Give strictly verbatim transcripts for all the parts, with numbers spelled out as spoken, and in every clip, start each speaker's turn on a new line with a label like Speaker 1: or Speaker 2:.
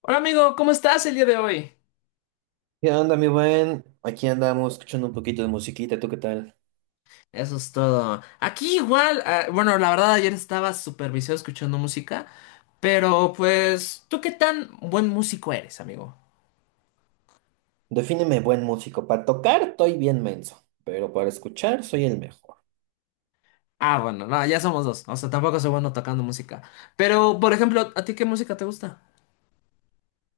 Speaker 1: Hola amigo, ¿cómo estás el día de hoy?
Speaker 2: ¿Qué onda, mi buen? Aquí andamos escuchando un poquito de musiquita, ¿tú qué tal?
Speaker 1: Eso es todo. Aquí igual, ah, bueno, la verdad ayer estaba súper viciado escuchando música, pero pues, ¿tú qué tan buen músico eres, amigo?
Speaker 2: Defíneme buen músico. Para tocar estoy bien menso, pero para escuchar soy el mejor.
Speaker 1: Ah, bueno, no, ya somos dos, o sea, tampoco soy bueno tocando música. Pero, por ejemplo, ¿a ti qué música te gusta?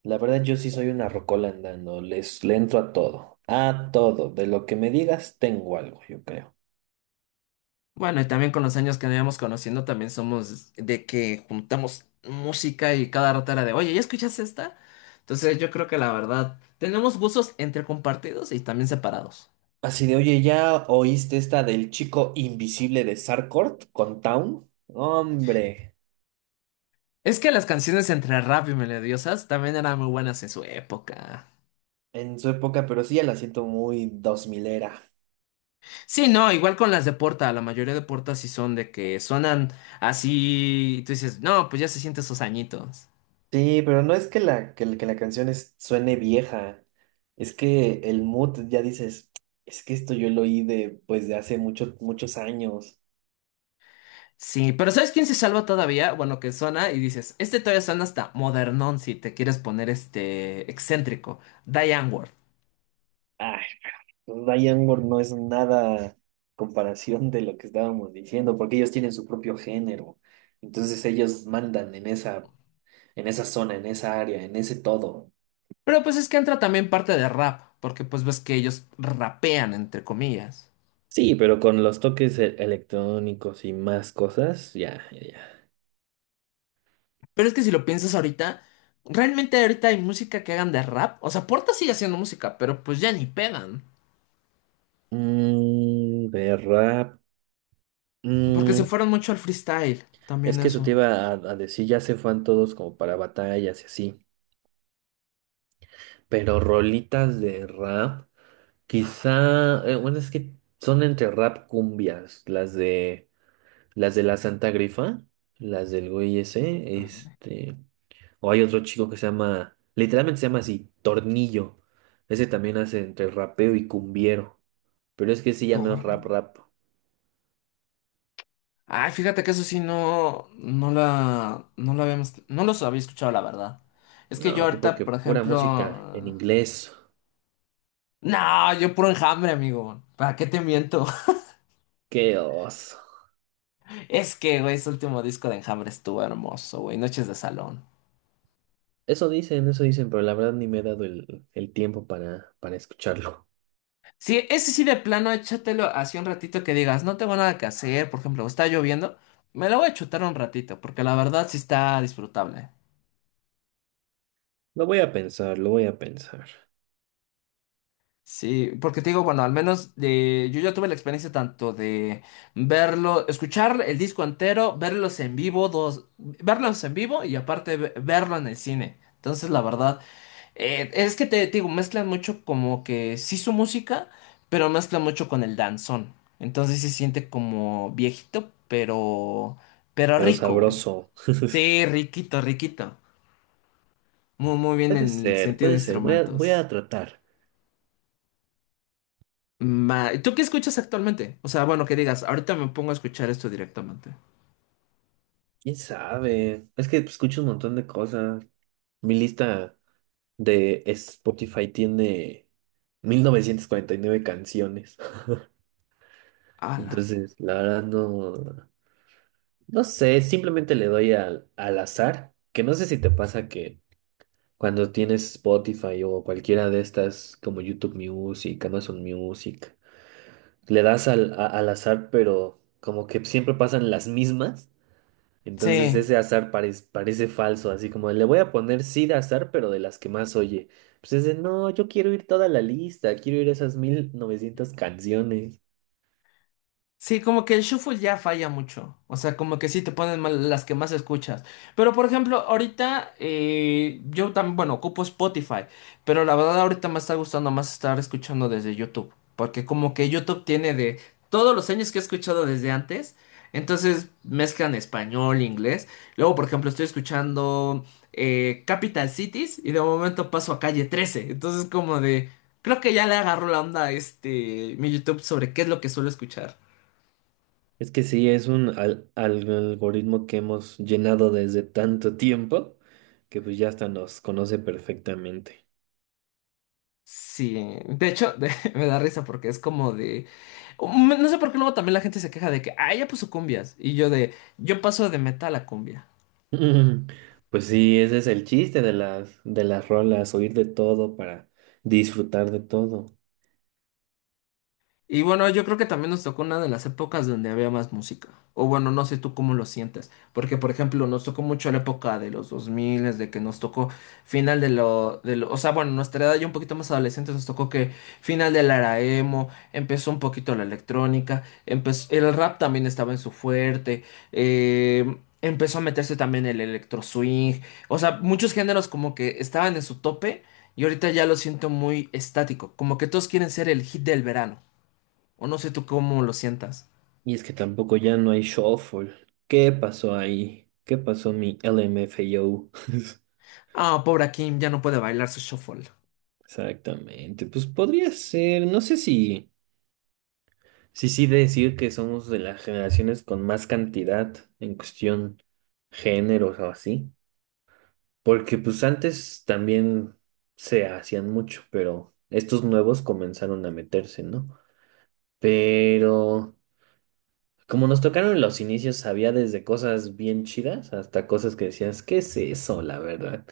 Speaker 2: La verdad yo sí soy una rocola andando, les, le entro a todo, a todo. De lo que me digas tengo algo, yo creo.
Speaker 1: Bueno, y también con los años que nos íbamos conociendo, también somos de que juntamos música y cada rato era de, oye, ¿ya escuchas esta? Entonces yo creo que la verdad, tenemos gustos entre compartidos y también separados.
Speaker 2: Así de, oye, ¿ya oíste esta del chico invisible de Sarkort con Town? Hombre,
Speaker 1: Es que las canciones entre rap y melodiosas también eran muy buenas en su época.
Speaker 2: en su época, pero sí ya la siento muy dos milera.
Speaker 1: Sí, no, igual con las de Porta, la mayoría de Porta sí son de que suenan así y tú dices, no, pues ya se sienten esos añitos.
Speaker 2: Sí, pero no es que la, que, la que la canción es- suene vieja, es que el mood ya dices, es que esto yo lo oí de, pues, de hace muchos, muchos años.
Speaker 1: Sí, pero ¿sabes quién se salva todavía? Bueno, que suena y dices, este todavía suena hasta modernón si te quieres poner este excéntrico, Diane Ward.
Speaker 2: Ay, Diane Moore no es nada comparación de lo que estábamos diciendo, porque ellos tienen su propio género. Entonces ellos mandan en esa, en esa zona, en esa área, en ese todo.
Speaker 1: Pero pues es que entra también parte de rap, porque pues ves que ellos rapean entre comillas.
Speaker 2: Sí, pero con los toques e- electrónicos y más cosas, ya, ya, ya.
Speaker 1: Pero es que si lo piensas ahorita, realmente ahorita hay música que hagan de rap. O sea, Porta sigue haciendo música, pero pues ya ni pegan.
Speaker 2: Mm, de rap.
Speaker 1: Porque se fueron mucho al freestyle,
Speaker 2: Es
Speaker 1: también
Speaker 2: que eso te
Speaker 1: eso.
Speaker 2: iba a, a decir, ya se fueron todos como para batallas y así. Pero rolitas de rap, quizá, eh, bueno, es que son entre rap cumbias, las de las de la Santa Grifa, las del güey ese,
Speaker 1: Carne,
Speaker 2: este, o hay otro chico que se llama, literalmente se llama así, Tornillo. Ese también hace entre rapeo y cumbiero. Pero es que ese ya no es
Speaker 1: torne.
Speaker 2: rap rap.
Speaker 1: Ay, fíjate que eso sí no, no la, no la habíamos, no los había escuchado, la verdad. Es que yo
Speaker 2: No, tú
Speaker 1: ahorita,
Speaker 2: porque
Speaker 1: por
Speaker 2: pura música en
Speaker 1: ejemplo,
Speaker 2: inglés.
Speaker 1: no, yo puro Enjambre, amigo. ¿Para qué te miento?
Speaker 2: Qué oso.
Speaker 1: Es que, güey, ese último disco de Enjambre estuvo hermoso, güey. Noches de salón.
Speaker 2: Eso dicen, eso dicen, pero la verdad ni me he dado el, el tiempo para, para escucharlo.
Speaker 1: Sí, ese sí de plano, échatelo así un ratito que digas, no tengo nada que hacer, por ejemplo, está lloviendo, me lo voy a chutar un ratito, porque la verdad sí está disfrutable.
Speaker 2: Lo voy a pensar, lo voy a pensar.
Speaker 1: Sí, porque te digo, bueno, al menos de, yo ya tuve la experiencia tanto de verlo, escuchar el disco entero, verlos en vivo, dos, verlos en vivo y aparte ve- verlo en el cine. Entonces, la verdad, Eh, es que te, digo, mezclan mucho como que sí su música, pero mezclan mucho con el danzón. Entonces sí se siente como viejito, pero, pero
Speaker 2: Pero
Speaker 1: rico, güey.
Speaker 2: sabroso.
Speaker 1: Sí, riquito, riquito. Muy, muy bien
Speaker 2: Puede
Speaker 1: en el
Speaker 2: ser,
Speaker 1: sentido de
Speaker 2: puede ser. Voy a, voy
Speaker 1: instrumentos.
Speaker 2: a tratar.
Speaker 1: Ma- ¿Tú qué escuchas actualmente? O sea, bueno, que digas, ahorita me pongo a escuchar esto directamente.
Speaker 2: ¿Quién sabe? Es que escucho un montón de cosas. Mi lista de Spotify tiene mil novecientas cuarenta y nueve canciones.
Speaker 1: Ala.
Speaker 2: Entonces, la verdad no, no sé. Simplemente le doy al, al azar. Que no sé si te pasa que cuando tienes Spotify o cualquiera de estas como YouTube Music, Amazon Music, le das al, a- al azar, pero como que siempre pasan las mismas. Entonces
Speaker 1: Sí.
Speaker 2: ese azar parec- parece falso, así como le voy a poner sí de azar, pero de las que más oye. Pues es de, no, yo quiero ir toda la lista, quiero ir esas mil novecientas canciones.
Speaker 1: Sí, como que el shuffle ya falla mucho. O sea, como que sí te ponen mal las que más escuchas. Pero por ejemplo, ahorita eh, yo también, bueno, ocupo Spotify. Pero la verdad, ahorita me está gustando más estar escuchando desde YouTube. Porque como que YouTube tiene de todos los años que he escuchado desde antes. Entonces mezclan español, inglés. Luego, por ejemplo, estoy escuchando eh, Capital Cities y de momento paso a calle trece. Entonces, como de. Creo que ya le agarró la onda a este mi YouTube sobre qué es lo que suelo escuchar.
Speaker 2: Es que sí, es un al- al- algoritmo que hemos llenado desde tanto tiempo que pues ya hasta nos conoce perfectamente.
Speaker 1: Sí, de hecho, de- me da risa porque es como de um, no sé por qué luego también la gente se queja de que, ah, ya puso cumbias. Y yo de, yo paso de metal a cumbia.
Speaker 2: Ujú. Pues sí, ese es el chiste de las, de las rolas, oír de todo para disfrutar de todo.
Speaker 1: Y bueno, yo creo que también nos tocó una de las épocas donde había más música. O bueno, no sé tú cómo lo sientes. Porque, por ejemplo, nos tocó mucho la época de los dos mil, de que nos tocó final de lo, de lo- O sea, bueno, nuestra edad ya un poquito más adolescente nos tocó que final de la era emo, empezó un poquito la electrónica, empezó, el rap también estaba en su fuerte, eh, empezó a meterse también el electro swing. O sea, muchos géneros como que estaban en su tope y ahorita ya lo siento muy estático. Como que todos quieren ser el hit del verano. O no sé tú cómo lo sientas.
Speaker 2: Y es que tampoco ya no hay shuffle. ¿Qué pasó ahí? ¿Qué pasó mi L M F A O?
Speaker 1: Ah, pobre Kim, ya no puede bailar su shuffle.
Speaker 2: Exactamente. Pues podría ser, no sé si, si sí decir que somos de las generaciones con más cantidad en cuestión géneros o así. Porque pues antes también se hacían mucho, pero estos nuevos comenzaron a meterse, ¿no? Pero como nos tocaron en los inicios, había desde cosas bien chidas hasta cosas que decías, ¿qué es eso, la verdad?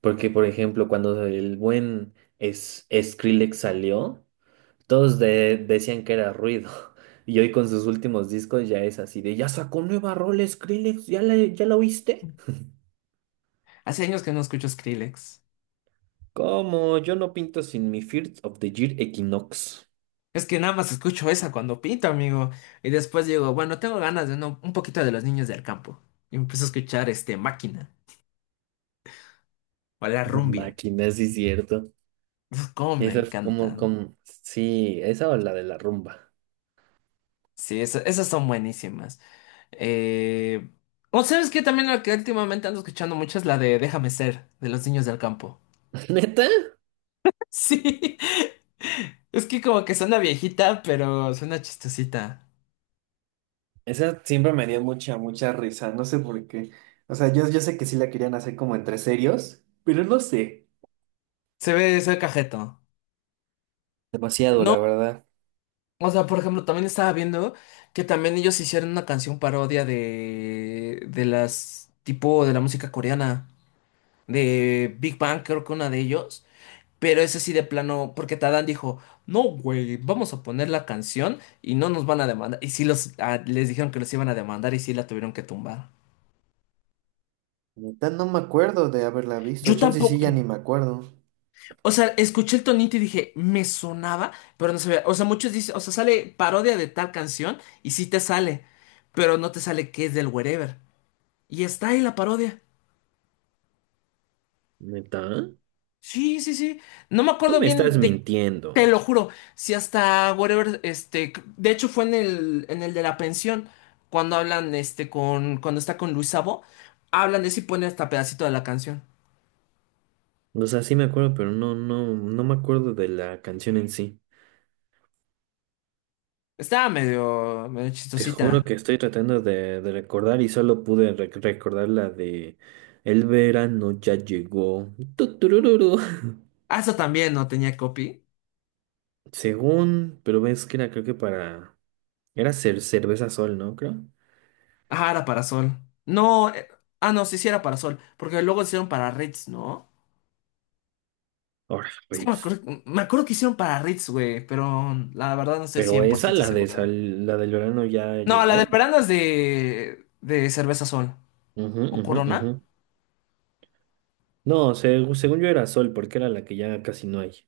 Speaker 2: Porque, por ejemplo, cuando el buen es Skrillex salió, todos de- decían que era ruido. Y hoy con sus últimos discos ya es así de, ya sacó nueva rola Skrillex, ¿ya la, ya la oíste?
Speaker 1: Hace años que no escucho Skrillex.
Speaker 2: Como yo no pinto sin mi First of the Year Equinox.
Speaker 1: Es que nada más escucho esa cuando pinto, amigo. Y después digo, bueno, tengo ganas de no- un poquito de los niños del campo. Y empiezo a escuchar este Máquina o la
Speaker 2: No
Speaker 1: Rumbia.
Speaker 2: máquina, sí es cierto.
Speaker 1: Uf, cómo me
Speaker 2: Esa es como,
Speaker 1: encantan.
Speaker 2: como, sí, esa o la de la rumba.
Speaker 1: Sí, esa- esas son buenísimas. Eh... O sabes que también la que últimamente ando escuchando mucho es la de Déjame ser, de los niños del campo.
Speaker 2: ¿Neta?
Speaker 1: Sí. Es que como que suena viejita, pero suena chistosita.
Speaker 2: Esa siempre me dio mucha, mucha risa, no sé por qué. O sea, yo, yo sé que sí la querían hacer como entre serios, pero no sé.
Speaker 1: Se ve, se ve cajeto.
Speaker 2: Demasiado,
Speaker 1: No,
Speaker 2: la verdad.
Speaker 1: o sea, por ejemplo, también estaba viendo que también ellos hicieron una canción parodia de, de las, tipo de la música coreana, de Big Bang, creo que una de ellos, pero ese sí de plano, porque Tadán dijo, no, güey, vamos a poner la canción y no nos van a demandar. Y sí los, ah, les dijeron que los iban a demandar y sí la tuvieron que tumbar.
Speaker 2: Neta, no me acuerdo de haberla visto.
Speaker 1: Yo
Speaker 2: Chance sí,
Speaker 1: tampoco,
Speaker 2: ya ni me acuerdo.
Speaker 1: o sea, escuché el tonito y dije, me sonaba, pero no sabía. O sea, muchos dicen, o sea, sale parodia de tal canción y sí te sale, pero no te sale que es del Wherever. Y está ahí la parodia.
Speaker 2: ¿Neta?
Speaker 1: Sí, sí, sí. No me
Speaker 2: Tú
Speaker 1: acuerdo
Speaker 2: me estás
Speaker 1: bien de, te
Speaker 2: mintiendo.
Speaker 1: lo juro, si hasta Wherever, este, de hecho fue en el, en el de la pensión, cuando hablan, este, con, cuando está con Luis Sabo, hablan de eso y ponen hasta pedacito de la canción.
Speaker 2: O sea, sí me acuerdo, pero no, no, no me acuerdo de la canción en sí.
Speaker 1: Estaba medio, medio
Speaker 2: Te juro
Speaker 1: chistosita.
Speaker 2: que estoy tratando de, de recordar y solo pude re- recordar la de El verano ya llegó. Tuturururu.
Speaker 1: Ah, eso también no tenía copy.
Speaker 2: Según, pero ves que era creo que para... Era cer- cerveza sol, ¿no? Creo.
Speaker 1: Ah, era para Sol. No, eh, ah, no, sí, sí era para Sol. Porque luego hicieron para Ritz, ¿no?
Speaker 2: Ahora,
Speaker 1: Es que me
Speaker 2: Ritz.
Speaker 1: acuerdo, me acuerdo que hicieron para Ritz, güey, pero la verdad no estoy
Speaker 2: Pero
Speaker 1: cien por
Speaker 2: esa,
Speaker 1: ciento
Speaker 2: la de
Speaker 1: seguro.
Speaker 2: sal, la del verano ya
Speaker 1: No, la
Speaker 2: llegó,
Speaker 1: del
Speaker 2: ¿no?
Speaker 1: verano es de, de Cerveza Sol
Speaker 2: Ujú,
Speaker 1: o
Speaker 2: ujú, ujú.
Speaker 1: Corona.
Speaker 2: No, seg- según yo era sol, porque era la que ya casi no hay,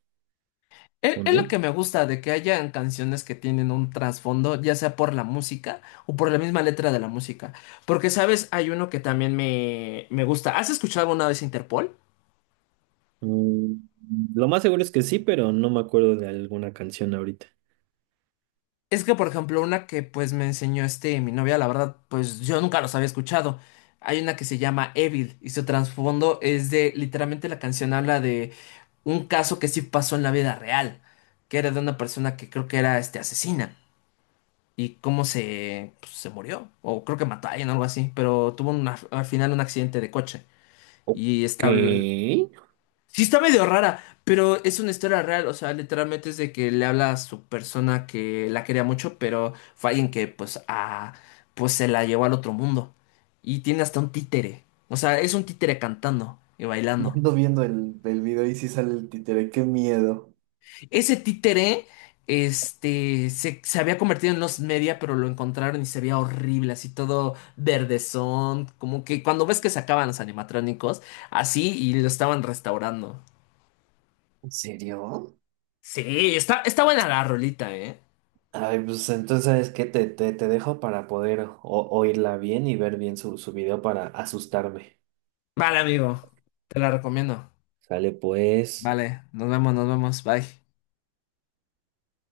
Speaker 1: Es,
Speaker 2: ¿o
Speaker 1: es lo que
Speaker 2: no?
Speaker 1: me gusta de que hayan canciones que tienen un trasfondo, ya sea por la música o por la misma letra de la música. Porque, ¿sabes? Hay uno que también me, me gusta. ¿Has escuchado alguna vez Interpol?
Speaker 2: Mm, lo más seguro es que sí, pero no me acuerdo de alguna canción ahorita.
Speaker 1: Es que, por ejemplo, una que pues me enseñó este mi novia, la verdad, pues yo nunca los había escuchado. Hay una que se llama Evil y su trasfondo es de, literalmente la canción habla de un caso que sí pasó en la vida real, que era de una persona que creo que era este asesina y cómo se, pues, se murió, o creo que mató a alguien, algo así, pero tuvo una- al final un accidente de coche
Speaker 2: Ok.
Speaker 1: y está, habl- sí está medio rara, pero es una historia real, o sea, literalmente es de que le habla a su persona que la quería mucho, pero fue alguien que pues a pues se la llevó al otro mundo y tiene hasta un títere. O sea, es un títere cantando y
Speaker 2: Ya
Speaker 1: bailando.
Speaker 2: ando viendo el, el video y si sale el títere, qué miedo.
Speaker 1: Ese títere este se, se había convertido en los media, pero lo encontraron y se veía horrible, así todo verdezón, como que cuando ves que sacaban los animatrónicos, así y lo estaban restaurando.
Speaker 2: ¿En serio?
Speaker 1: Sí, está está buena la rolita, ¿eh?
Speaker 2: Ay, pues entonces, ¿sabes qué? Te, te, te dejo para poder o- oírla bien y ver bien su, su video para asustarme.
Speaker 1: Vale, amigo, te la recomiendo.
Speaker 2: Sale pues.
Speaker 1: Vale, nos vemos, nos vemos, bye.